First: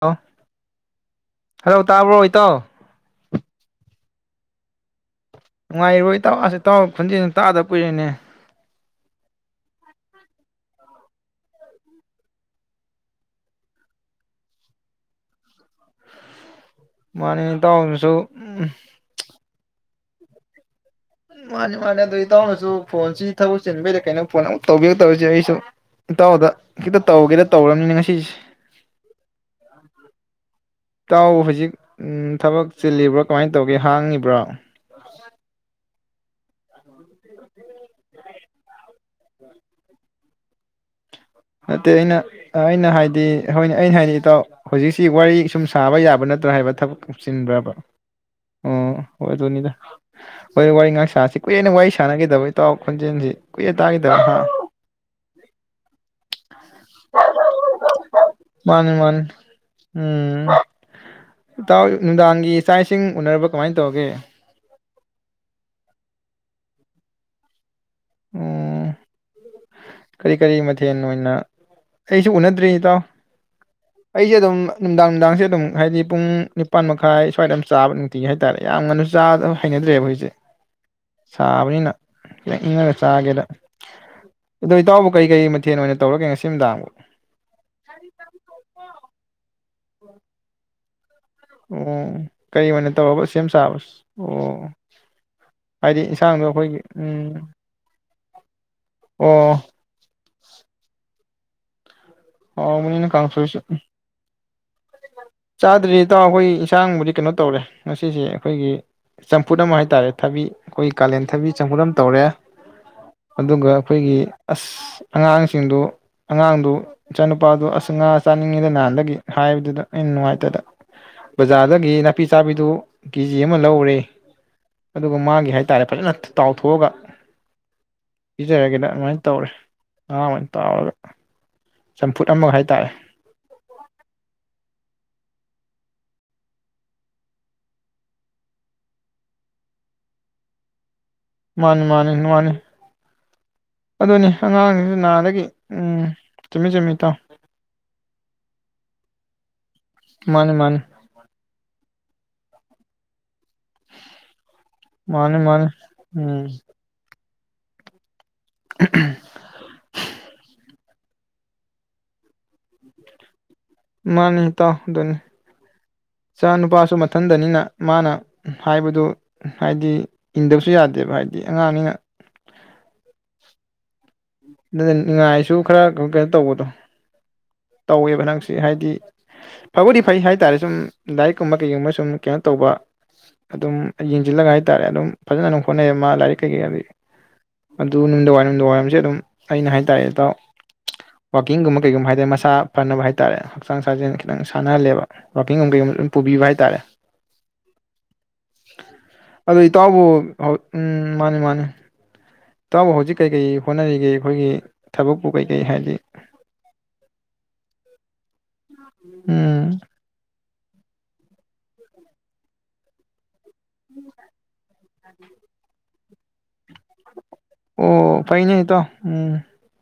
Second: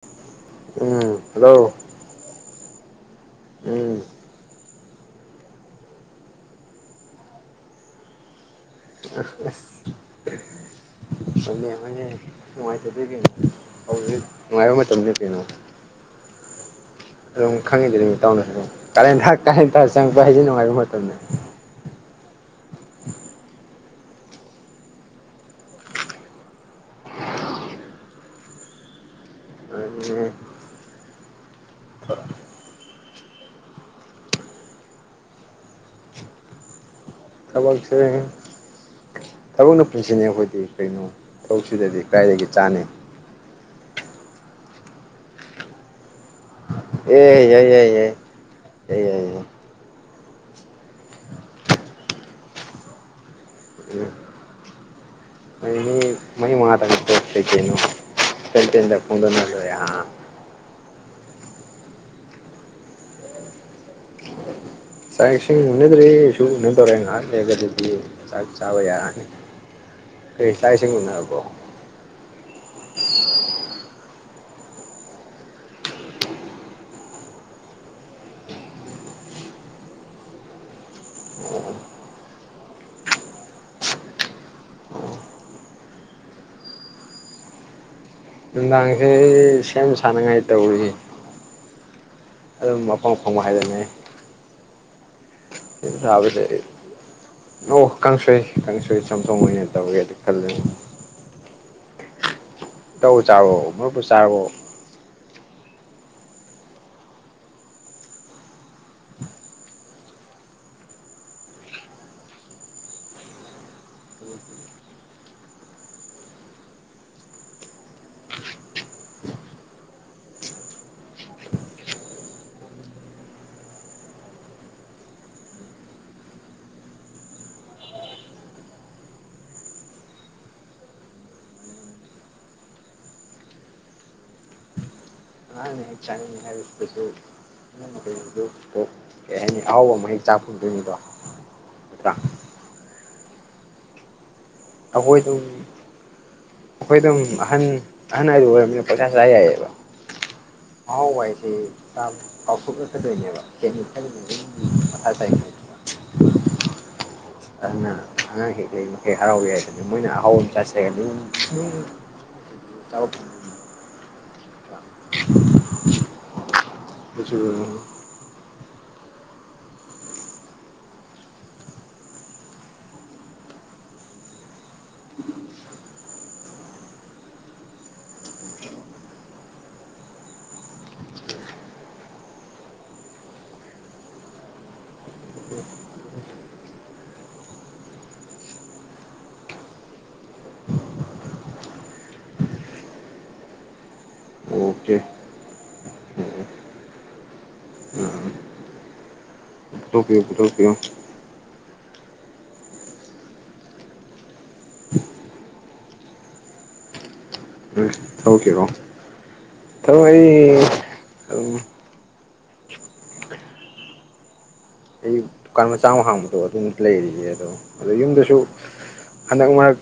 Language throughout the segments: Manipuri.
[unintelligible] ꯎꯝ ꯍꯜꯂꯣ ꯍꯂꯣ ꯇꯥꯕ꯭ꯔꯣ ꯏꯇꯥꯎ ꯎꯝ ꯅꯨꯉꯥꯏꯔꯤꯕꯣ ꯏꯇꯥꯎ ꯑꯁ ꯏꯇꯥꯎ ꯈꯣꯟꯖꯦꯟ ꯇꯥꯏ ꯀꯨꯏꯔꯦꯅꯦ [unintelligible] ꯍꯣꯏꯅꯦ ꯍꯣꯏꯅꯦ ꯅꯨꯡꯉꯥꯏꯇꯗꯤ ꯀꯩꯅꯣ ꯍꯧꯖꯤꯛ ꯅꯨꯡꯉꯥꯏꯕ ꯃꯇꯝꯅꯤ ꯀꯩꯅꯣ ꯑꯗꯨꯝ ꯃꯥꯅꯦ ꯈꯪꯏꯗꯩꯅꯤ ꯏꯇꯥꯎꯅꯁꯨ ꯏꯇꯥꯎꯄꯁꯨ ꯎꯝ ꯑꯗꯨꯝ [unintelligible] [unintelligible] ꯍꯥꯏꯖꯦ ꯅꯨꯡꯉꯥꯏꯕ ꯃꯇꯝ ꯃꯥꯅꯦ ꯃꯥꯅꯦ ꯑꯗꯣ ꯏꯇꯥꯎꯅꯁꯨ ꯊꯕꯛ ꯆꯤꯟꯕꯩꯔ ꯀꯩꯅꯣ ꯐꯣꯟ ꯑꯝ ꯇꯧꯕꯤꯔꯛꯇꯕꯖꯤꯗ ꯑꯩꯁꯨ ꯏꯇꯥꯎꯗ ꯈꯤꯇ ꯇꯧꯒꯦꯅ ꯇꯧꯔꯛꯑꯝꯃꯤꯅꯦ ꯉꯁꯤꯁꯦ ꯑꯗꯨꯅꯦ ꯏꯇꯥꯎ ꯍꯧꯖꯤꯛ ꯎꯝ ꯊꯕꯛ ꯆꯤꯜꯂꯤꯕ꯭ꯔꯥ ꯀꯃꯥꯏ ꯇꯧꯒꯦ ꯍꯥꯡꯉꯤꯕ꯭ꯔꯣ ꯊꯕꯛꯁꯦ ꯊꯕꯛꯅ ꯄꯨꯟꯁꯤꯅꯦ ꯑꯈꯣꯏꯗꯤ ꯀꯩꯅꯣ ꯅꯠꯇꯦ ꯊꯕꯛꯁꯤꯗꯗꯤ ꯑꯩꯅ ꯀꯥꯏꯗꯒꯤ ꯆꯥꯅꯤ ꯑꯩꯅ ꯍꯥꯏꯗꯤ ꯍꯣꯏꯅꯦ ꯑꯩꯅ ꯍꯥꯏꯗꯤ ꯏꯇꯥꯎ ꯍꯨꯖꯤꯛꯁꯤ ꯋꯥꯔꯤ ꯁꯨꯝ ꯁꯥꯕ ꯌꯥꯕ ꯅꯠꯇ꯭ꯔꯥ ꯍꯥꯏꯕ ꯊꯕꯛ ꯑꯦ ꯌꯥꯏ ꯆꯤꯟꯕ꯭ꯔꯥꯕ ꯌꯥꯏ ꯌꯥꯏ ꯑꯣ ꯌꯥꯏ ꯌꯥꯏ ꯌꯥꯏ ꯍꯣꯏꯗꯨꯅꯤꯗ ꯍꯣꯏ ꯋꯥꯔꯤ ꯉꯍꯥꯛ ꯁꯥꯁꯤ ꯀꯨꯏꯔꯦ ꯋꯥꯔꯤ ꯁꯥꯟꯅꯒꯤꯗꯕ ꯏꯇꯥꯎ ꯈꯣꯟꯖꯦꯟꯖꯤ ꯀꯨꯏꯔꯦ ꯎꯝ ꯇꯥꯒꯤꯗꯕ [unintelligible] ꯀꯩꯀꯩꯅꯣ ꯑꯄꯦꯟ ꯄꯦꯟꯗ ꯐꯣꯡꯗꯣꯛꯅꯔ ꯂꯣꯏꯔꯦ ꯍꯥ ꯎꯝ ꯏꯇꯥꯎ ꯅꯨꯡꯗꯥꯡꯒꯤ ꯆꯥꯛ ꯏꯁꯤꯡ ꯎꯅꯔꯕ ꯀꯃꯥꯏ ꯇꯧꯔꯒꯦ ꯆꯥꯛ ꯏꯁꯤꯡ ꯎꯅꯗ꯭ꯔꯤ [unintelligible] ꯉꯍꯥꯛ ꯂꯩꯔꯒꯗꯤ [unintelligible] ꯆꯥꯛ ꯆꯥꯕ ꯎꯝ ꯌꯥꯔꯅꯤ ꯀꯔꯤ ꯀꯩ ꯀꯔꯤ ꯆꯥꯛ ꯏꯁꯤꯡ ꯃꯊꯦꯜ ꯑꯣꯏꯅ ꯎꯅꯔꯕꯣ ꯎꯅꯗ꯭ꯔꯤ ꯏꯇꯥꯎ ꯑꯩꯁꯨ ꯑꯗꯨꯝ ꯅꯨꯡꯗꯥꯡ ꯅꯨꯡꯗꯥꯡꯁꯦ ꯑꯗꯨꯝ ꯍꯥꯏꯗꯤ ꯄꯨꯡ ꯅꯤꯃꯥꯟ ꯃꯥꯏ ꯁ꯭ꯋꯥꯏꯗ ꯑꯝ ꯆꯥꯕꯅꯦ ꯅꯨꯡꯇꯤꯒꯤ ꯍꯥꯏꯇꯥꯔꯦ ꯌꯥꯝ ꯉꯟꯅꯁꯨ [unintelligible] ꯍꯩꯅꯗ꯭ꯔꯦꯕ ꯍꯧꯖꯤꯛꯁꯦ ꯁꯥꯕꯅꯤꯅ ꯏꯪꯉꯒ ꯆꯥꯒꯦꯗ ꯑꯗꯣ ꯏꯇꯥꯎꯕꯨ ꯀꯩꯀꯩ ꯃꯊꯦꯟ ꯑꯣꯏꯅ ꯇꯧꯔꯒꯦ ꯉꯁꯤ ꯅꯨꯡꯗꯥꯡꯕꯣ ꯅꯨꯡꯗꯥꯡꯁꯦ ꯑꯩ ꯁꯦꯝ ꯁꯥꯟꯅ ꯉꯥꯏ ꯇꯧꯔꯤ ꯑꫭ ꯀꯩ ꯑꫭꯅ ꯑꯗꯨꯝ ꯑꯐꯪ ꯇꯧꯑꯕ ꯁꯦꯝ ꯁꯥꯕꯁꯤ ꯑꫭ꯫ ꯁꯤꯗ ꯇꯥꯕꯁꯤ ꯏ ꯎꯝ ꯅꫭ ꯀꯥꯡꯁꫭꯏ ꯀꯥꯡꯁꫭꯏꯒ ꯆꯝꯊꫭꯡ ꯑꯣ ꯑꫭꯏꯅ ꯇꯧꯒꯦꯗꯤ ꯈꯜꯂꯦ ꯍꯥꯎꯕꯅꯤꯅ ꯏꯇꯥꯎꯕꯨ ꯀꯥꯡꯁꯣꯏꯁꯨ ꯆꯥꯔꯕꫭ ꯃꯔꯨꯞꯄꯨ ꯆꯥꯔꯕꫭ꯫ ꯆꯥꯗ꯭ꯔꯤ ꯏꯇꯥꯎ ꯑꯈꫭꯏ ꯏꯟꯁꯥꯡꯕꯨꯗꯤ ꯀꯩꯅꫭ ꯇꯧꯔꯦ ꯉꯁꯤꯁꯤ ꯑꯈꫭꯏꯒꯤ ꯆꯝꯐꯨꯠ ꯑꯃ ꯍꯥꯏꯇꯥꯔꯦ ꯊꯕꯤ ꯈꫭꯏ ꯀꯥꯂꯦꯟ ꯊꯕꯤ ꯆꯝꯐꯨꯠ ꯑꯃ ꯇꯧꯔꯦ ꯑꯗꯨꯒ ꯑꯈꫭꯏꯒꯤ ꯑꯁ ꯑꯉꯥꯡꯁꯤꯡꯗꫭ ꯑꯉꯥꯡꯗꫭ ꯏꯆꯥꯅꯨꯄꯥꯗꫭ ꯑꯁ ꯉꯥ ꯆꯥꯅꯤꯡꯉꯦꯗ ꯅꯍꯥꯟꯗꯒꯤ ꯍꯥꯕꯗꯨꯗ ꯑꯩꯅ ꯅꯨꯡꯉꯥꯏꯇꯗ ꯕꯖꯥꯔꯗꯒꯤ ꯅꯥꯄꯤ ꯆꯥꯕꯤꯗꯨ ꯀꯦ ꯖꯤ ꯑꯃ ꯂꯧꯎꯔꯦ ꯑꯗꯨꯒ ꯃꯥꯒꯤ ꯍꯥꯏꯇꯥꯔꯦ ꯐꯖꯅ ꯇꯥꯎꯊꫭꯛꯑꯒ ꯄꯤꯖꯔꯒꯦꯅ ꯑꯃꯥꯏ ꯇꯧꯔꯦ ꯉꯥ ꯑꫭꯏꯅ ꯇꯥꯎꯔꯒ꯫ ꯆꯝꯐꯨꯠ ꯑꯃꯒ ꯍꯥꯏꯇꯥꯔꯦ ꯀꯩꯁꯨ ꯑꯍꯧꯕ ꯑꯃ ꯍꯦꯛ ꯆꯥ ꯐꯪꯗꫭꯏꯅꯤꯀꫭ꯫ ꯃꯥꯅꯦ ꯃꯥꯅꯦ ꯅꯨꯋꯥꯅꯦ ꯑꯗꯨꯅꯤ ꯑꯉꯥꯡꯁꯤꯡꯁꯤ ꯑꯈꫭꯏꯗꯧ ꯅꯍꯥꯟꯗꯒꯤ ꯎꯝ ꯆꯨꯝꯃꯤ ꯆꯨꯝꯃꯤ ꯏꯇꯥꯎ ꯑꯈꫭꯏꯗꯨꯝ ꯑꯍꯟ ꯑꯍꯟ ꯍꯥꯏꯗꯨ ꯑꫭꯏꯔꯕꯅꯤꯅ ꯄꯪꯆꯥ ꯆꯥ ꯌꯥꯏꯌꯦꯕ ꯃꯥꯅꯤ ꯃꯥꯅꯤ ꯑꯍꯥꯎꯕ ꯍꯥꯏ [inaudible] ꯃꯥꯅꯦ-ꯃꯥꯅꯦ ꯝꯝ ꯑꯗꯨꯅ ꯑꯉꯥꯡ [inaudible] ꯍꯔꯥꯎ ꯌꯥꯏ [inaudible] ꯃꯥꯅꯤ ꯏꯇꯥꯎ ꯑꯗꯨꯅꯤ ꯏꯆꯥ ꯅꯨꯄꯥꯁꯨ ꯁꯨ ꯃꯊꯟꯗꯅꯤꯅ ꯃꯥꯅ ꯝꯍ ꯍꯥꯏꯕꯗꯨ ꯍꯥꯏꯗꯤ ꯏꯟꯗꯕꯁꯨ ꯌꯥꯗꯦꯕ ꯍꯥꯏꯗꯤ ꯑꯉꯥꯡꯅꯤꯅ ꯅꯗ ꯅꯤꯡꯉꯥꯏꯁꯨ ꯈꯔ ꯀ ꯀꯩꯅꫭ ꯇꯧꯕꯗꫭ ꯇꯧꯋꯦꯕ ꯅꯪꯁꯦ ꯍꯥꯏꯗꯤ ꯐꯕꯨꯗꯤ ꯐꯩ ꯍꯥꯏꯇꯥꯔꯦ ꯁꯨꯝ ꯂꯥꯏꯔꯤꯛꯀꯨꯝꯕ ꯀꯩꯀꯨꯝꯕ ꯁꯨꯝ ꯀꯩꯅꫭ ꯇꯧꯕꯥ ꯑꯗꯨꯝ ꯌꯦꯡꯖꯤꯜꯂꯒ ꯍꯥꯏꯇꯥꯔꯦ ꯑꯗꯨꯝ ꯐꯖꯅ ꯗꯨꯝ ꯍꫭꯠꯅꯩ ꯃꯥ ꯂꯥꯏꯔꯤꯛ ꯀꯩꯀꯩ ꯑꯗꯤ ꯑꯗꯨ ꯅꯨꯡꯗꯋꯥꯏ-ꯅꯨꯡꯗꯋꯥꯏ ꯁꯤ ꯑꯗꯨꯝ ꯑꯩꯅ ꯍꯥꯏꯇꯥꯔꯦ ꯏꯇꯥꯎ ꯋꯥꯜꯀꯤꯡ ꯒꯨꯝꯕ ꯀꯩꯒꯨꯝꯕ ꯍꯥꯏꯗꯤ ꯃꯁꯥ ꯐꯅꯕ ꯍꯥꯏꯇꯥꯔꯦ ꯍꯛꯆꯥꯡ ꯁꯥꯖꯦꯟ ꯈꯤꯇꯪ ꯁꯥꯅꯍꯜꯂꯦꯕ ꯋꯥꯜꯀꯤꯡ ꯑꯝꯒꯨꯝꯒ ꯂꫭꯏ ꯄꯨꯕꯤꯕ ꯄꯨꯊꯣꯛꯄꯤꯌꯨ ꯍꯥꯏꯇꯥꯔꯦ꯫ ꯑꯗꫭ ꯏꯇꯥꯎꯕꯨ ꯍꫭꯏ ꯄꯨꯊꯣꯛꯄꯤꯌꯨ ꯃꯥꯅꯦ-ꯃꯥꯅꯦ ꯏꯇꯥꯎꯕꯨ ꯍꯧꯖꯤꯛ ꯀꯩ-ꯀꯩ ꯍꫭꯠꯅꯔꯤꯒꯦ ꯑꯈꫭꯏꯒꯤꯊꯕꯛꯄꯨ ꯀꯩ-ꯀꯩ ꯍꯥꯏꯗꯤ ꯑꫭꯏ ꯊꯕꯛꯀꯤꯔꫭ ꯎꯝ [unintelligible] ꯑꯩ ꯗꯨꯀꯥꯟ ꯃꯆꯥꯃ ꯍꯥꯡꯕꯗꫭ ꯑꯗꯨꯃꯨꯛ ꯂꯩꯔꯤꯌꯦ꯫ ꯑꯗꫭ ꯑꯣ ꯌꯨꯝꯗꯁꯨ ꯐꯩꯅꯦ ꯏꯇꯥꯎ ꯎꯝ ꯍꯟꯗꯛ ꯃꯔꯛ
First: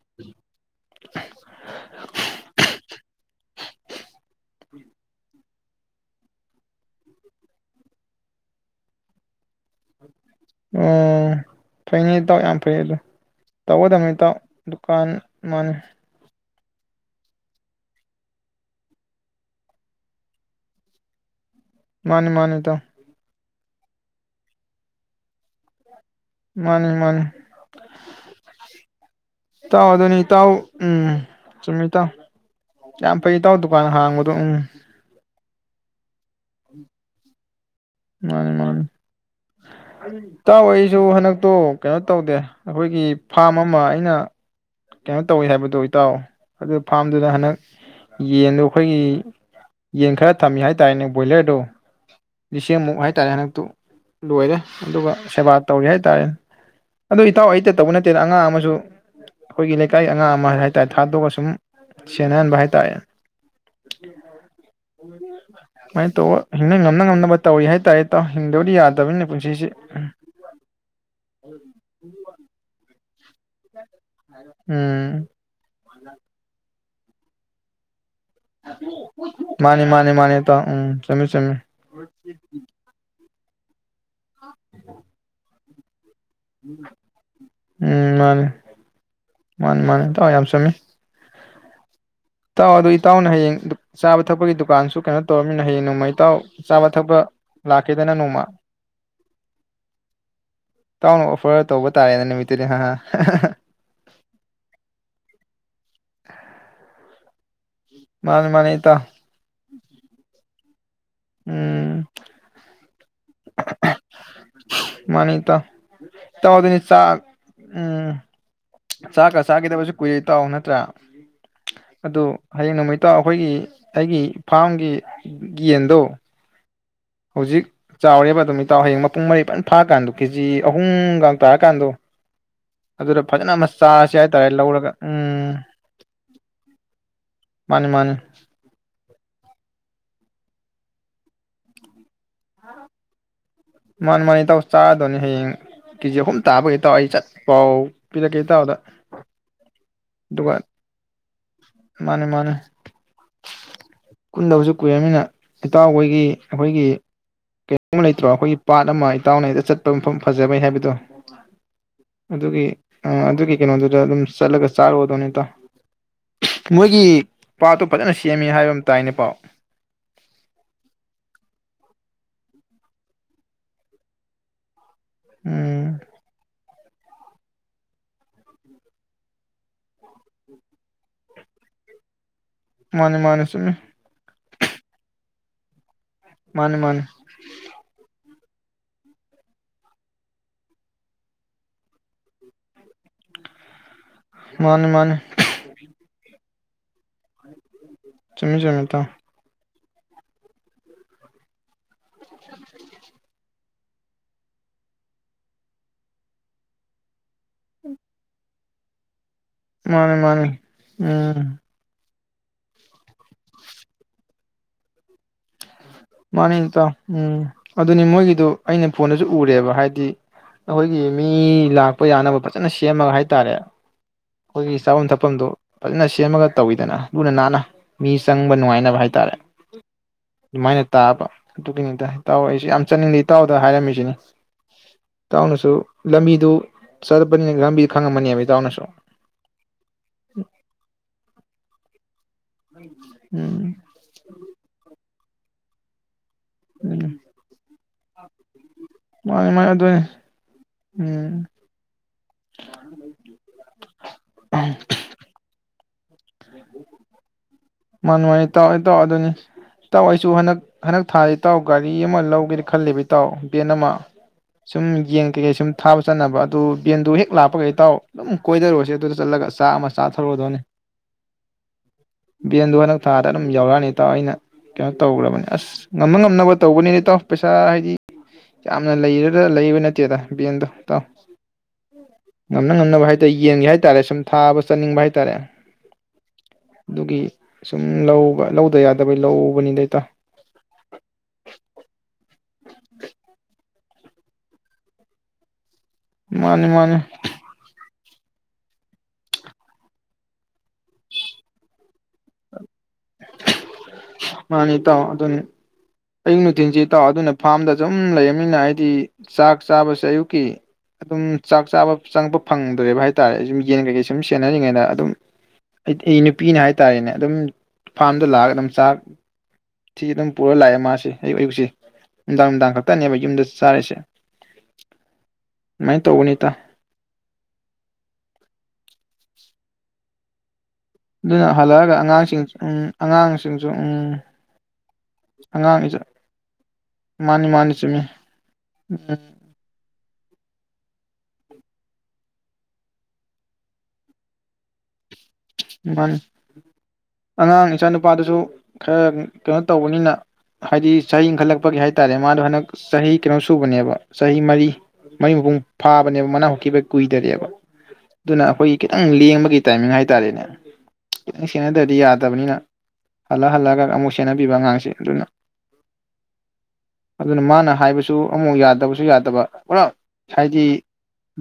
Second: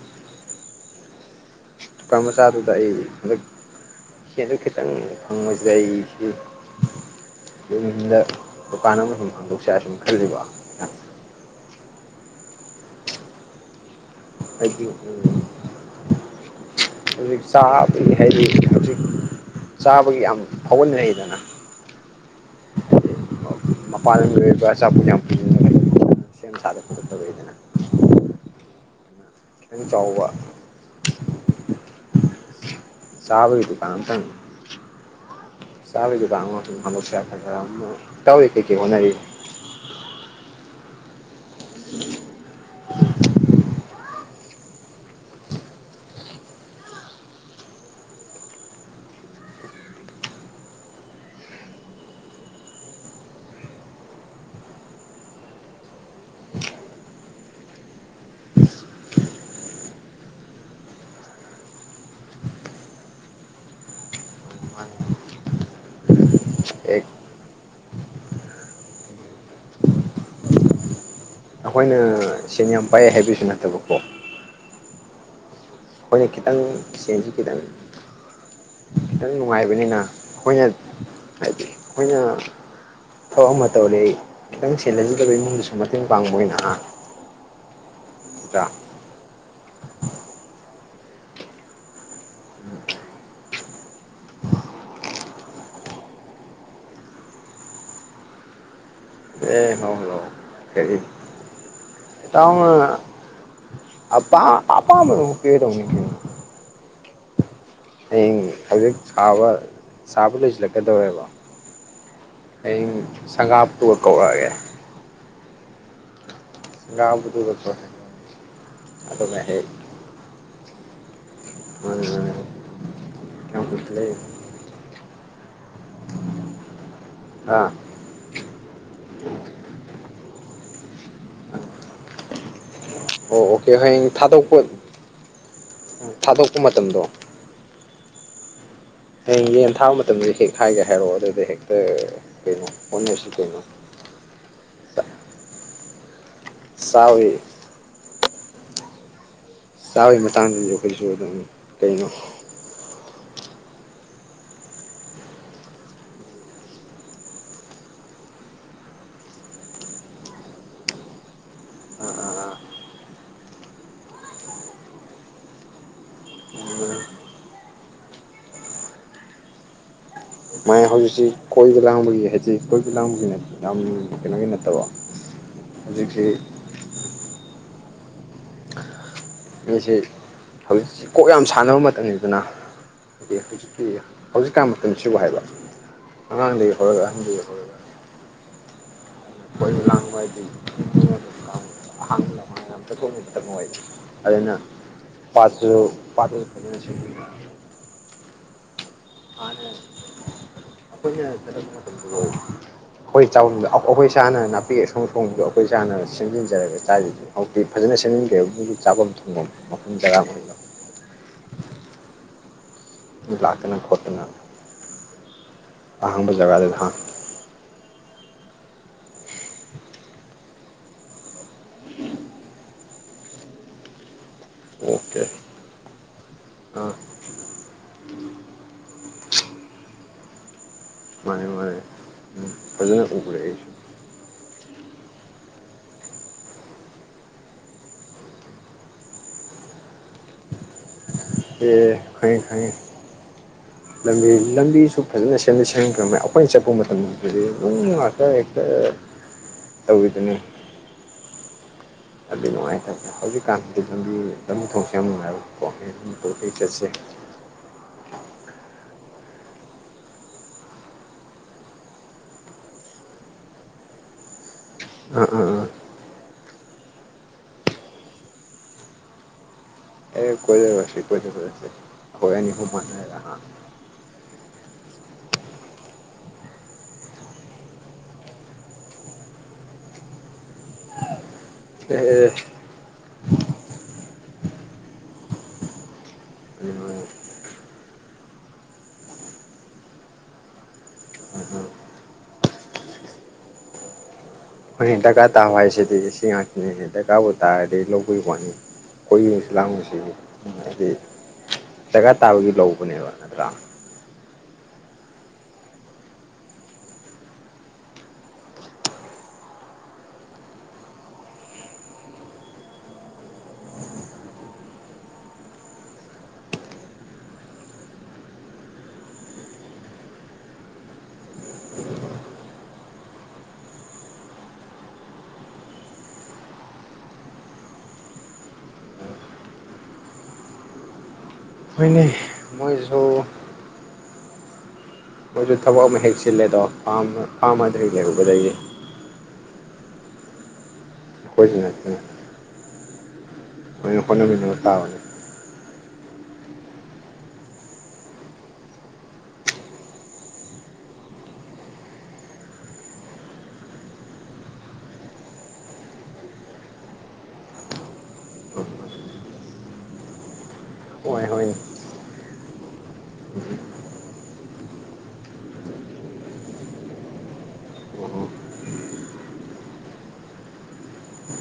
[unintelligible] ꯗꯨꯀꯥꯟ ꯃꯆꯥꯗꯨꯗ ꯑꯩ ꯍꯟꯗꯛ ꯁꯦꯟꯗꫭ ꯈꯤꯇꯪ ꯐꯪꯕꯁꯤꯗ ꯑꯩꯁꯤ ꯌꯨꯝꯗ ꯗꯨꯀꯥꯟ ꯑꯃꯁꯨꯝ ꯍꯥꯡꯗꫭꯛꯁꯤꯔꯥ ꯁꯨꯝ ꯈꯜꯂꯤꯕ ꯝꯝꯝ ꯐꯩꯅꯦ ꯏꯇꯥꯎ ꯌꯥꯝ ꯐꯩꯌꯦ ꯑꯗꫭ ꯇꯧꯒꯗꯕꯅꯤ꯫ ꯏꯇꯥꯎ ꯍꯥꯏꯗꯤ ꯗꯨꯀꯥꯟ ꯃꯥꯅꯦ ꯍꯧꯖꯤꯛ ꯆꯥꯕꯩ ꯍꯥꯏꯗꯤ ꯍꯧꯖꯤꯛ ꯆꯥꯕꯒꯤ ꯌꯥꯝ ꯐꯥꯎꯒꯠꯅꯔꯛꯏꯗꯅ ꯃꯥꯅꯦ-ꯃꯥꯅꯦ ꯏꯇꯥꯎ꯫ ꯃꯄꯥꯜ ꯂꯃꯗ ꯃꯥꯅꯤ ꯃꯥꯅꯤ [inaudible] [inaudible] ꯏꯇꯥꯎ ꯑꯥꯗꯨꯗꯤ ꯏꯇꯥꯑꯣ ꯎꯝ ꯆꯨꯝꯃꯤ ꯏꯇꯥꯎ ꯌꯥꯝ ꯐꯩ ꯏꯇꯥꯎ ꯆꯥꯕꯒꯤ ꯗꯨꯀꯥꯟ ꯍꯥꯡꯕꯗꯣ ꯎꯝ ꯆꯥ ꯕꯩ ꯗꯨꯀꯥꯟ ꯑꯃꯥ ꯁꯨꯝ ꯐꯝꯃꯁꯤꯔꯥ ꯈꯜꯂꯝꯕ ꯏꯇꯥꯎꯗꯤ ꯃꯥꯅꯤ ꯀꯩ ꯀꯩ ꯃꯥꯅꯤ ꯍꯣꯠꯅꯥꯔꯤ ꯏꯇꯥꯎ ꯑꯩꯁꯨ ꯍꯟꯗꯛꯇꯣ ꯀꯩꯅꯣ ꯇꯧꯗꯦ ꯑꯩꯈꯣꯌꯒꯤ ꯐꯥꯔꯝ ꯑꯃꯥ ꯑꯩꯅꯥ ꯀꯩꯅꯣ ꯇꯧꯏ ꯍꯥꯌꯕꯥꯗꯣ ꯏꯇꯥꯎ ꯑꯗꯨ ꯐꯥꯔꯝ ꯗꯨꯗꯥ ꯍꯟꯗꯛ ꯌꯦꯟꯗꯣ ꯑꯩꯈꯣꯌꯒꯤ ꯌꯦꯟ ꯈꯔꯥ ꯊꯝꯃꯤ ꯍꯥꯏꯇꯥꯔꯦ ꯕꯣꯏꯂꯔꯗꯣ ꯂꯤꯁꯤꯡꯃꯨꯛ ꯍꯥꯏꯇꯔꯦꯅꯦ ꯂꯣꯏꯔꯦ ꯑꯗꯨꯒꯥ ꯁꯦꯕꯥ ꯇꯧꯔꯤ ꯍꯥꯏꯇꯥꯔꯦ ꯑꯗꯣ ꯏꯇꯥꯎ ꯑꯩꯗ ꯇꯧꯕꯥ ꯅꯠꯇꯦ ꯑꯉꯥꯪ ꯑꯃꯖꯨ ꯑꯩꯈꯣꯌꯒꯤ ꯂꯩꯀꯥꯏꯒꯤ ꯑꯉꯥꯪ ꯑꯃꯥꯒꯥ ꯍꯥꯏꯇꯥꯔꯦ ꯊꯗꯣꯛꯑꯥꯒꯥ ꯁꯨꯝ ꯁꯦꯟꯅꯍꯟꯕ ꯍꯥꯏ ꯇꯥꯔꯦ ꯑꯗꯨꯝꯃꯥꯏ ꯇꯧ ꯑꯏ ꯉꯝꯅ ꯍꯦꯛ ꯉꯝꯅꯕꯥ ꯇꯧꯔꯤ ꯍꯥꯏ ꯇꯥꯔꯦ ꯏꯇꯥꯎ ꯍꯤꯡꯗꯕꯗꯤ ꯌꯥꯗꯕꯅꯤꯅꯥ ꯄꯨꯟꯁꯤꯁꯦ ꯑꯩꯈꯣꯏꯅꯥ ꯆꯦꯟꯌꯝ [unintelligible] [inaudible] ꯎꯝ ꯍꯣꯏꯅꯦ ꯈꯤꯇꯪ ꯁꯦꯟꯖꯦ ꯈꯤꯇꯥꯪ ꯈꯤꯇꯥꯪ ꯃꯥꯅꯤ ꯅꯨꯪꯉꯥꯏꯕꯅꯤꯅꯥ ꯃꯥꯅꯤ ꯃꯥꯅꯤ ꯏꯇꯥꯎ ꯑꯩꯈꯣꯌꯅꯥ ꯎꯝ ꯆꯨꯝꯃꯤ ꯆꯨꯝꯃꯤ ꯍꯥꯏꯗꯤ ꯑꯩꯈꯣꯌꯅꯥ ꯊꯕꯛ ꯑꯃꯥ ꯇꯧꯔꯦ ꯑꯩ ꯈꯤꯇꯥꯪ [inaudible] ꯏꯃꯨꯪꯗꯁꯨ ꯃꯇꯦꯪ ꯎꯝ ꯃꯥꯟꯅꯦ ꯅꯠꯇ꯭ꯔꯥ ꯃꯟꯅꯦ ꯃꯟꯅꯦꯥ ꯏꯇꯥꯎ ꯌꯥꯝ ꯆꯨꯟꯃꯤ ꯏꯇꯥꯎ ꯑꯗꯨꯗꯤ ꯏꯇꯥꯎꯅꯥ ꯍꯌꯦꯪ ꯆꯥꯕꯥ ꯊꯛꯄꯩ ꯗꯨꯀꯥꯟꯁꯨ ꯀꯩꯅꯣ ꯇꯧꯔꯃꯤꯅꯥ ꯍꯌꯦꯪ ꯅꯣꯪꯃꯥ ꯏꯇꯥꯎ ꯆꯥꯕꯥ ꯊꯛꯄꯥ ꯂꯥꯛꯀꯦꯗꯅ ꯅꯣꯪꯃꯥ ꯑꯦ ꯏꯇꯥꯎꯅꯥ ꯑꯣꯐꯔ ꯇꯧꯕ ꯇꯥꯔꯦꯅꯦ ꯅꯨꯃꯤꯠꯇꯨꯗꯤ ꯏꯇꯥꯎꯅꯥ ꯍꯥ ꯍꯥ ꯑꯄꯥꯥꯝ ꯑꯄꯝꯗꯣ ꯄꯤꯔꯗꯧꯅꯤ ꯍꯌꯦꯪ ꯃꯥꯅꯤ [inaudible] ꯃꯥꯅꯤ ꯍꯥꯖꯤꯛ ꯏꯇꯥꯎ ꯁꯥꯕ ꯁꯕꯥ ꯂꯣꯏꯁꯤꯜꯂꯛ ꯀꯩꯗꯧꯑꯦꯕ ꯎꯝ ꯍꯌꯦꯪ ꯁꯪꯒꯕꯗꯨꯒꯥ ꯀꯧꯔꯛꯑꯒꯦ ꯇꯥꯎ ꯏꯇꯥꯎ ꯑꯗꯨꯗꯤ ꯆꯥꯛ ꯉꯥꯡꯕꯗꯨꯒꯀꯣ ꯎꯝ ꯆꯥꯛꯀꯥ ꯑꯗꯨꯒ ꯍꯦꯛ ꯆꯈꯤꯗꯕꯁꯨ ꯀꯨꯏꯔꯦ ꯏꯇꯥꯎ ꯅꯥ ꯇꯔꯥ ꯑꯗꯣ ꯍꯌꯦꯪ ꯅꯣꯪꯃꯥ ꯏ ꯂꯇꯥꯎ ꯑꯩꯈꯣꯏꯒꯤ ꯑꯩꯒꯤ ꯐꯥꯔꯝꯒꯤ ꯌꯦꯟꯗꯣ ꯍꯧꯖꯤꯛ ꯑꯥ ꯆꯥꯎꯔꯦ ꯃꯇꯝ [inaudible] ꯏꯇꯥꯎ ꯍꯌꯦꯪ ꯃꯄꯨꯪ ꯃꯔꯩ ꯐꯖꯅꯥ ꯐꯔꯥ ꯀꯥꯟꯗꯣ ꯀꯦ ꯖꯤ ꯑꯍꯨꯝꯒꯥ ꯇꯔꯥ ꯀꯟꯗꯣ ꯑꯗꯨꯗ ꯑꯣ ꯐꯖꯅꯥ ꯑꯃꯥ ꯑꯣꯀꯦ ꯍꯌꯦꯡ ꯆꯥꯔꯁꯤ ꯍꯥꯏꯇꯥꯔꯦ ꯊꯥꯗꯣꯛꯄ ꯂꯧꯔꯒꯥ ꯎꯝ ꯊꯥꯗꯣꯛꯄ ꯃꯇꯝꯗꯣ ꯃꯥꯅꯤ ꯃꯥꯅꯤ ꯍꯌꯣ ꯀꯩꯅꯣ ꯑ ꯀꯩꯅꯣ꯫ ꯃꯅꯤ ꯃꯅꯤ ꯆꯔꯗꯕꯅꯤ ꯍꯌꯦꯡ ꯀꯦꯒ ꯑꯍꯨꯝ ꯇꯕꯔ ꯏꯇꯥꯎ ꯑꯩ ꯆꯠꯞ ꯆꯥꯕꯩ ꯄꯥꯎ ꯄꯣꯔꯛꯀꯦ ꯏꯇꯎꯗ ꯆꯕꯒꯤ ꯃꯇꯥꯡꯗ ꯑꯈꯣꯏꯁꯨ ꯑꯝ ꯃꯅꯦ ꯃꯅꯦ ꯄꯟꯗꯕꯁꯨ ꯀꯨꯏꯔꯕꯅꯤꯅ ꯏꯇꯎ ꯍꯣꯏꯒꯤ ꯑꯩꯍꯣꯌꯒꯤ ꯀꯔꯤꯝ ꯂꯩꯇꯔꯣ ꯄꯠ ꯑꯃ ꯏꯇꯎꯅ ꯍꯦꯛꯇꯥ ꯆꯠꯄ ꯃꯐꯝꯕꯥꯏ ꯍꯥꯏꯕꯁꯤꯕꯗꯣ ꯑꯗꯨꯒꯤ ꯑ ꯑꯗꯨꯒꯤ ꯀꯩꯅꯣ ꯗꯨꯗ ꯗꯨꯝ ꯆꯠꯂꯒ ꯆꯔꯨꯔ꯭ꯗꯕꯅꯤ ꯏꯇꯎ ꯃꯣꯒꯤ ꯄꯠꯇꯣ ꯐꯖꯦꯟꯅ ꯁꯦꯝꯃꯤ ꯍꯩꯕ ꯑꯃ ꯇꯥꯏꯅꯦ ꯄꯥꯎ ꯃꯥꯏ ꯍꯧꯖꯤꯛꯁꯤ ꯀꯣꯏꯕ ꯂꯥꯡꯕꯒꯤ ꯀꯣꯏꯕ ꯂꯟꯕꯖꯦꯅꯗꯤ ꯌꯥꯝ ꯀꯩꯅꯣꯒꯤ ꯅꯠꯇꯕ ꯎꯝ ꯍꯧꯖꯤꯛꯁꯤ ꯍꯧꯖꯤꯛꯁꯦ ꯍꯧꯖꯤꯛ ꯀꯣꯛ ꯌꯝ ꯃꯔꯝꯅꯤ ꯑꯗꯨꯅ ꯃꯥꯅꯤ ꯃꯥꯅꯤ ꯆꯨꯝꯃꯤ ꯍꯧꯖꯤꯛꯀꯤ ꯍꯧꯖꯤꯛꯀꯟꯁꯤꯕꯣ ꯍꯥꯏꯕ ꯑꯉꯥꯡ ꯗꯩꯏ ꯃꯥꯅꯤ ꯍꯧꯔꯒ ꯃꯥꯅꯤ ꯑꯍꯟꯗꯥꯏ ꯑꯣꯢꯔꯣ ꯀꯣꯏꯕ ꯂꯥꯡꯕꯗꯤ ꯑꯍꯥꯡꯕ ꯅꯠꯇꯔ꯭ꯗꯤ ꯅꯨꯉꯥꯏꯇꯦ ꯑꯗꯨꯅ ꯃꯥꯅꯤ ꯃꯥꯅꯤ ꯄꯠꯁꯨ ꯄꯠ ꯑꯗꯨꯅ ꯑꯁꯦꯕꯅꯦ ꯆꯨꯨꯃꯤ ꯆꯨꯨꯃꯤ ꯏꯇꯎ ꯃꯅꯦ ꯑꯩꯈꯣꯏꯅ ꯑꯣ ꯑꯩꯈꯣꯏꯅ ꯆꯕꯥꯝꯗꯣ ꯑꯩꯈꯣꯏ ꯏꯁꯅ ꯅꯄꯤ ꯑꯁꯪꯕ ꯊꯣꯡꯕꯗꯣ ꯑꯩꯈꯣꯏ ꯏꯁꯥꯅ ꯁꯦꯝꯖꯤꯜꯖꯔꯒ ꯆꯔꯤꯗꯨꯗꯤ ꯍꯧꯖꯤꯇꯤ ꯐꯖꯅꯒꯔꯦ ꯑꯗꯨꯒꯤ ꯆꯕꯥꯝ ꯃꯅꯦ ꯃꯅꯦ ꯑꯝ ꯅꯣꯏ ꯂꯛꯇꯅ ꯀꯣꯠꯇꯅ ꯃꯅꯦ ꯏꯇꯎ ꯑꯝ ꯑꯗꯨ ꯃꯣꯏꯒꯤꯗꯣ ꯑꯩ ꯅ ꯐꯣꯟꯗꯁꯨ ꯎꯔꯦꯕ ꯍꯥꯏꯗꯤ ꯑꯩꯈꯣꯏ ꯃꯤ ꯂꯛꯄ ꯌꯅꯕ ꯐꯖꯟꯅ ꯁꯦꯝꯃꯒ ꯍꯥꯏꯇꯔꯦ ꯑꯩꯈꯣꯏꯒꯤ ꯆꯕꯥꯃ ꯑꯣꯀꯦ ꯊꯛꯐꯝꯗꯣ ꯐꯖꯟꯅ ꯁꯦꯝꯃꯒ ꯑꯥ ꯇꯥꯎꯏꯗꯅ ꯂꯨꯅ ꯅꯟꯅ ꯃꯤ ꯆꯡꯕ ꯅꯨꯉꯥꯏꯅꯕ ꯍꯥꯏ ꯇꯥꯔꯦ ꯑꯗꯨꯃꯥꯏꯅ ꯇꯕ ꯃꯥꯅꯦ ꯃꯥꯅꯦ ꯑꯗꯨꯒꯤꯅꯤꯗ ꯏꯇꯎ ꯎꯝ ꯑꯩꯁꯨ ꯌꯥꯝ ꯐꯖꯅ ꯆꯠꯅꯤꯡꯕ ꯎꯈ꯭ꯔꯦ ꯏꯇꯎ ꯑꯩꯁꯨ ꯍꯥꯏꯔꯝꯃꯤꯅꯤ ꯏꯇꯎ ꯅꯁꯨ ꯂꯝꯕꯤꯗꯨ ꯆꯠꯄꯅꯤꯅ ꯈꯪꯂꯝꯃꯅꯤꯕ ꯏꯇꯎ ꯁꯨ ꯑꯝ ꯐꯥꯏꯌꯦ ꯐꯥꯏꯇꯦ ꯂꯝ ꯂꯝꯕꯤꯁꯨ ꯁꯦꯝꯗꯤ ꯁꯦꯝꯒꯔꯕꯅꯦ ꯑꯩꯈꯣꯏ ꯆꯠꯄ ꯎꯝ ꯃꯇꯝꯗꯗꯤ ꯏꯅꯨ ꯅꯨꯉꯥ ꯑꯩꯈꯣꯏ ꯍꯦꯛꯇꯥ ꯇꯥꯎꯔꯤꯗꯨꯅꯤ ꯑꯝ ꯑꯗꯨꯝ ꯅꯨꯉꯥꯏ ꯍꯧꯖꯤꯛ ꯀꯟꯁꯤꯗꯤ ꯂꯝꯕꯤ ꯂꯝꯕꯤ ꯊꯣꯡ ꯁꯦꯝ ꯅꯨꯉꯥꯏꯀꯣ ꯀꯩꯅꯣꯅꯦ꯫ [unintelligible] ꯃꯥꯅꯦ ꯃꯥꯅꯦ ꯏꯇꯥꯎ ꯏꯇꯥꯎ ꯑꯗꯨꯅꯦ ꯏꯇꯥꯎ ꯑꯩꯁꯨ ꯍꯟꯗꯛ ꯍꯟꯗꯛ ꯊꯥꯁꯤꯗ ꯒꯥꯔꯤ ꯑꯃ ꯂꯧꯒꯦꯅꯗꯤ ꯈꯜꯂꯤꯕ ꯏꯇꯥꯎ ꯕꯦꯟ ꯑꯃ ꯁꯨꯝ ꯌꯦꯟ ꯑꯥ ꯑꯥ ꯀꯩꯀꯩ ꯑꯥ ꯁꯨꯝ ꯊꯥꯕ ꯆꯠꯅꯕ ꯑꯗꯨ ꯕꯦꯟꯗꯨ ꯍꯦꯛ ꯂꯥꯛꯄꯒ ꯏꯇꯥꯎ ꯑꯗꯨꯝ ꯀꯣꯏꯗꯔꯨꯔꯦꯁꯤ ꯑꯗꯨꯗ ꯆꯠꯂꯒ ꯆꯥꯛ ꯑꯃ ꯆꯥꯊꯔꯨꯔꯗꯧꯅꯤ [unintelligible] ꯍꯣꯔꯦꯟ ꯕꯦꯟꯗꯨ ꯍꯟꯗꯛ ꯊꯥꯗ ꯑꯗꯨꯝ ꯌꯧꯔꯛꯑꯅꯤ ꯏꯇꯥꯎ ꯑꯩꯅ ꯀꯩꯅꯣ ꯇꯧꯒꯔꯕꯅꯦ ꯑꯁ ꯉꯝꯅ ꯉꯝꯅꯕ ꯇꯧꯕꯅꯤꯗ ꯏꯇꯥꯎ ꯄꯩꯁꯥ ꯍꯥꯏꯗꯤ ꯌꯥꯝꯅ ꯂꯩꯔꯒ ꯂꯩꯕ ꯅꯠꯇꯦꯗ ꯕꯦꯟꯗꯣ ꯏꯇꯥꯎ ꯑꯦ ꯉꯝꯅ ꯉꯝꯅꯕ ꯍꯥꯏ ꯌꯦꯟꯒꯤ ꯍꯥꯏ ꯇꯥꯔꯦ ꯁꯨꯝ ꯊꯥꯕ ꯆꯠꯅꯤꯡꯕ ꯍꯥꯏ ꯇꯥꯔꯦ ꯑꯗꯨꯒꯤ ꯁꯨꯝ ꯂꯧꯕ ꯂꯧꯗ ꯌꯥꯗꯕꯩ ꯂꯧꯕꯅꯤꯗ ꯏꯇꯥꯎ ꯑꯩꯈꯣꯏꯅ ꯑꯗꯨꯅꯦ ꯗꯔꯀꯥꯔ ꯇꯥꯕ ꯍꯥꯏꯁꯦ ꯃꯥꯅꯤ ꯃꯥꯅꯤ ꯗꯔꯀꯥꯔꯕꯨ ꯇꯥꯔꯗꯤ ꯂꯧꯕꯩ ꯋꯥꯅꯤ ꯍꯥꯏꯗꯤ ꯗꯔꯀꯥꯔ ꯇꯥꯕꯩ ꯂꯧꯕꯅꯦꯕꯥ ꯅꯠꯇꯔꯥ ꯃꯥꯅꯤ ꯏꯇꯥꯎ ꯑꯗꯨꯅꯤ ꯑꯌꯨꯛ ꯅꯨꯡꯊꯤꯜꯁꯤ ꯏꯇꯥꯎ ꯑꯗꯨꯅ ꯐꯥꯔꯝꯗ ꯑꯗꯨꯝ ꯂꯩꯔꯕꯅꯤꯅ ꯍꯥꯏꯗꯤ ꯆꯥꯛ ꯆꯥꯕꯁꯦ ꯑꯌꯨꯛꯀꯤ ꯆꯥꯛ ꯆꯥꯕꯁꯦ ꯆꯪꯂꯛꯄ ꯐꯪꯗꯔꯦꯕ ꯍꯥꯏ ꯇꯥꯔꯦ ꯑꯩꯖꯨ ꯌꯦꯟ ꯒꯨꯝꯕ ꯁꯨꯝ ꯁꯦꯅꯔꯤꯉꯩꯗ ꯑꯩ ꯑꯩ ꯅꯨꯄꯤꯅ ꯍꯥꯏ ꯇꯥꯔꯦꯅꯦ ꯑꯗꯨꯝ ꯐꯥ꯭ꯔꯝꯗ ꯂꯥꯛ ꯑꯒ ꯑꯗꯨꯝ ꯆꯥꯛ ꯁꯤ ꯑꯗꯨꯝ ꯄꯨꯔꯒ ꯂꯥꯛ ꯑꯦ ꯃꯥꯁꯤ ꯑꯌꯨꯛ ꯑꯌꯨꯛꯁꯤ ꯅꯨꯡꯗꯥꯡ ꯅꯨꯡꯗꯥꯡ ꯈꯛꯇꯅꯦꯕ ꯌꯨꯝꯗ ꯆꯥꯔꯤꯁꯦ ꯑꯗꯨꯃꯥꯏꯅ ꯇꯧꯕꯅꯦ ꯏꯇꯥꯎ ꯑꯗꯨꯅ ꯍꯜꯂꯛꯂꯒ ꯍꯣꯏꯅꯦ ꯑꯉꯥꯡꯁꯤꯡ ꯎꯝ ꯃꯣꯏꯁꯨ ꯑꯉꯥꯡꯁꯤꯡꯁꯨ ꯎꯝ ꯅꯣꯏꯖꯨ ꯑꯉꯥꯡ ꯊꯕꯛ ꯑꯃ ꯏꯆꯥ ꯍꯦꯛ ꯆꯤꯜꯂꯦꯗꯣ ꯐꯥ꯭ꯔꯝ ꯃꯥꯅꯤ ꯐꯥ꯭ꯔꯝ ꯃꯥꯅꯤ ꯍꯥꯏꯗꯣ ꯍꯦꯛ ꯆꯨꯝꯃꯤ ꯂꯩꯍꯧꯕꯗꯒꯤ ꯎꯝ [unintelligible] ꯂꯣꯏꯅ ꯍꯣꯠꯅꯃꯤꯟꯅꯕ ꯇꯥꯕꯅꯤ ꯃꯥꯅꯤ ꯑꯉꯥꯡ ꯏꯆꯥꯅꯨꯄꯥꯗꯨꯁꯨ ꯈꯔ ꯀꯩꯅꯣ ꯇꯧꯕꯅꯤꯅ ꯍꯥꯏꯗꯤ ꯆꯍꯤ ꯏꯟꯈꯠꯂꯛꯄꯒꯤ ꯍꯥꯏ ꯇꯥꯔꯦ ꯃꯥꯗꯣ ꯍꯟꯗꯛ ꯆꯍꯤ ꯀꯩꯅꯣ ꯁꯨꯕꯅꯦꯕ ꯆꯍꯤ ꯃꯥꯔꯤ ꯄꯔꯤ ꯃꯄꯨꯡ ꯐꯥꯕꯅꯦꯕ ꯃꯅꯥ ꯍꯨꯠꯈꯤꯕ ꯀꯨꯏꯗꯔꯤꯕ ꯑꯗꯨꯅ ꯑꯩꯈꯣꯏ ꯈꯤꯇꯪ ꯂꯦꯡꯕꯒꯤ ꯇꯥꯏꯃꯤꯡ ꯍꯥꯏ ꯇꯥꯔꯦꯅꯦ ꯍꯣꯏ ꯑꯃꯨꯛ ꯍꯣꯏꯅꯦ ꯁꯦꯟꯅꯗꯔꯗꯤ ꯌꯥꯗꯕꯅꯤꯅ ꯍꯜꯂ ꯍꯜꯂꯛꯂꯒ ꯁꯦꯟꯅꯕꯤꯕ ꯑꯉꯥꯡꯁꯦ ꯑꯗꯨꯅ ꯑꯗꯨꯅ ꯃꯥꯅ ꯎꯝ ꯍꯥꯏꯕꯁꯨ ꯎꯝ ꯑꯃꯨꯛ ꯌꯥꯗꯕꯁꯨ ꯌꯥꯗꯕ ꯄꯨꯔꯥ ꯍꯥꯏꯗꯤ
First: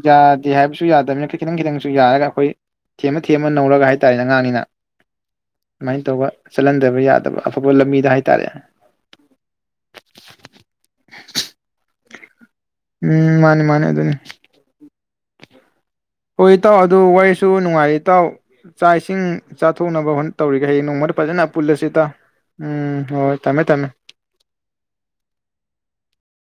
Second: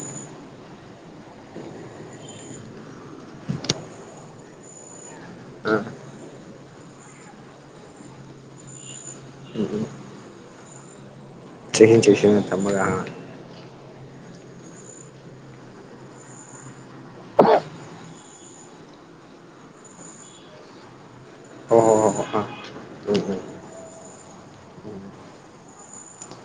ꯌꯥꯗꯦ ꯍꯥꯏꯕꯁꯨ ꯌꯥꯗꯕꯅꯤꯅ ꯈꯤꯇꯪ ꯈꯤꯇꯪꯁꯨ ꯌꯥꯔꯒ ꯑꯩꯈꯣꯏ ꯊꯦꯝꯃ ꯊꯦꯝꯃ ꯅꯧꯔꯒ ꯍꯥꯏꯗꯤ ꯑꯉꯥꯡꯅꯤꯅ ꯑꯣ ꯑꯥ ꯑꯗꯨꯃꯥꯏ ꯇꯧꯔꯒ ꯆꯠꯍꯟꯗꯕ ꯌꯥꯗꯕ ꯑꯐꯕ ꯂꯝꯕꯤꯗ ꯍꯥꯏ ꯇꯥꯔꯦꯅꯦ ꯎꯝ ꯎꯝ [unintelligible] ꯎꯝ ꯃꯥꯅꯦ ꯃꯥꯅꯦ ꯎꯝ ꯍꯣꯏ ꯏꯇꯥꯎ ꯑꯗꯣ ꯋꯥꯔꯤꯁꯨ ꯅꯨꯡꯉꯥꯏꯔꯤ ꯏꯇꯥꯎ ꯆꯥꯛ ꯏꯁꯤꯡ ꯆꯥꯊꯣꯛꯅꯕ ꯑꯝꯇ ꯇꯧꯔꯨꯒꯦ ꯅꯣꯡꯃꯗ ꯐꯖꯅ ꯍꯣꯏ ꯄꯨꯜꯂꯁꯤ ꯍꯣꯏ ꯏꯇꯥꯎ ꯍꯣꯏ ꯍꯣꯏ ꯑꯥ ꯎꯝ ꯍꯣꯏ ꯍꯣꯏ ꯎꯝ ꯎꯝ ꯊꯝꯃꯦ ꯊꯝꯃꯦ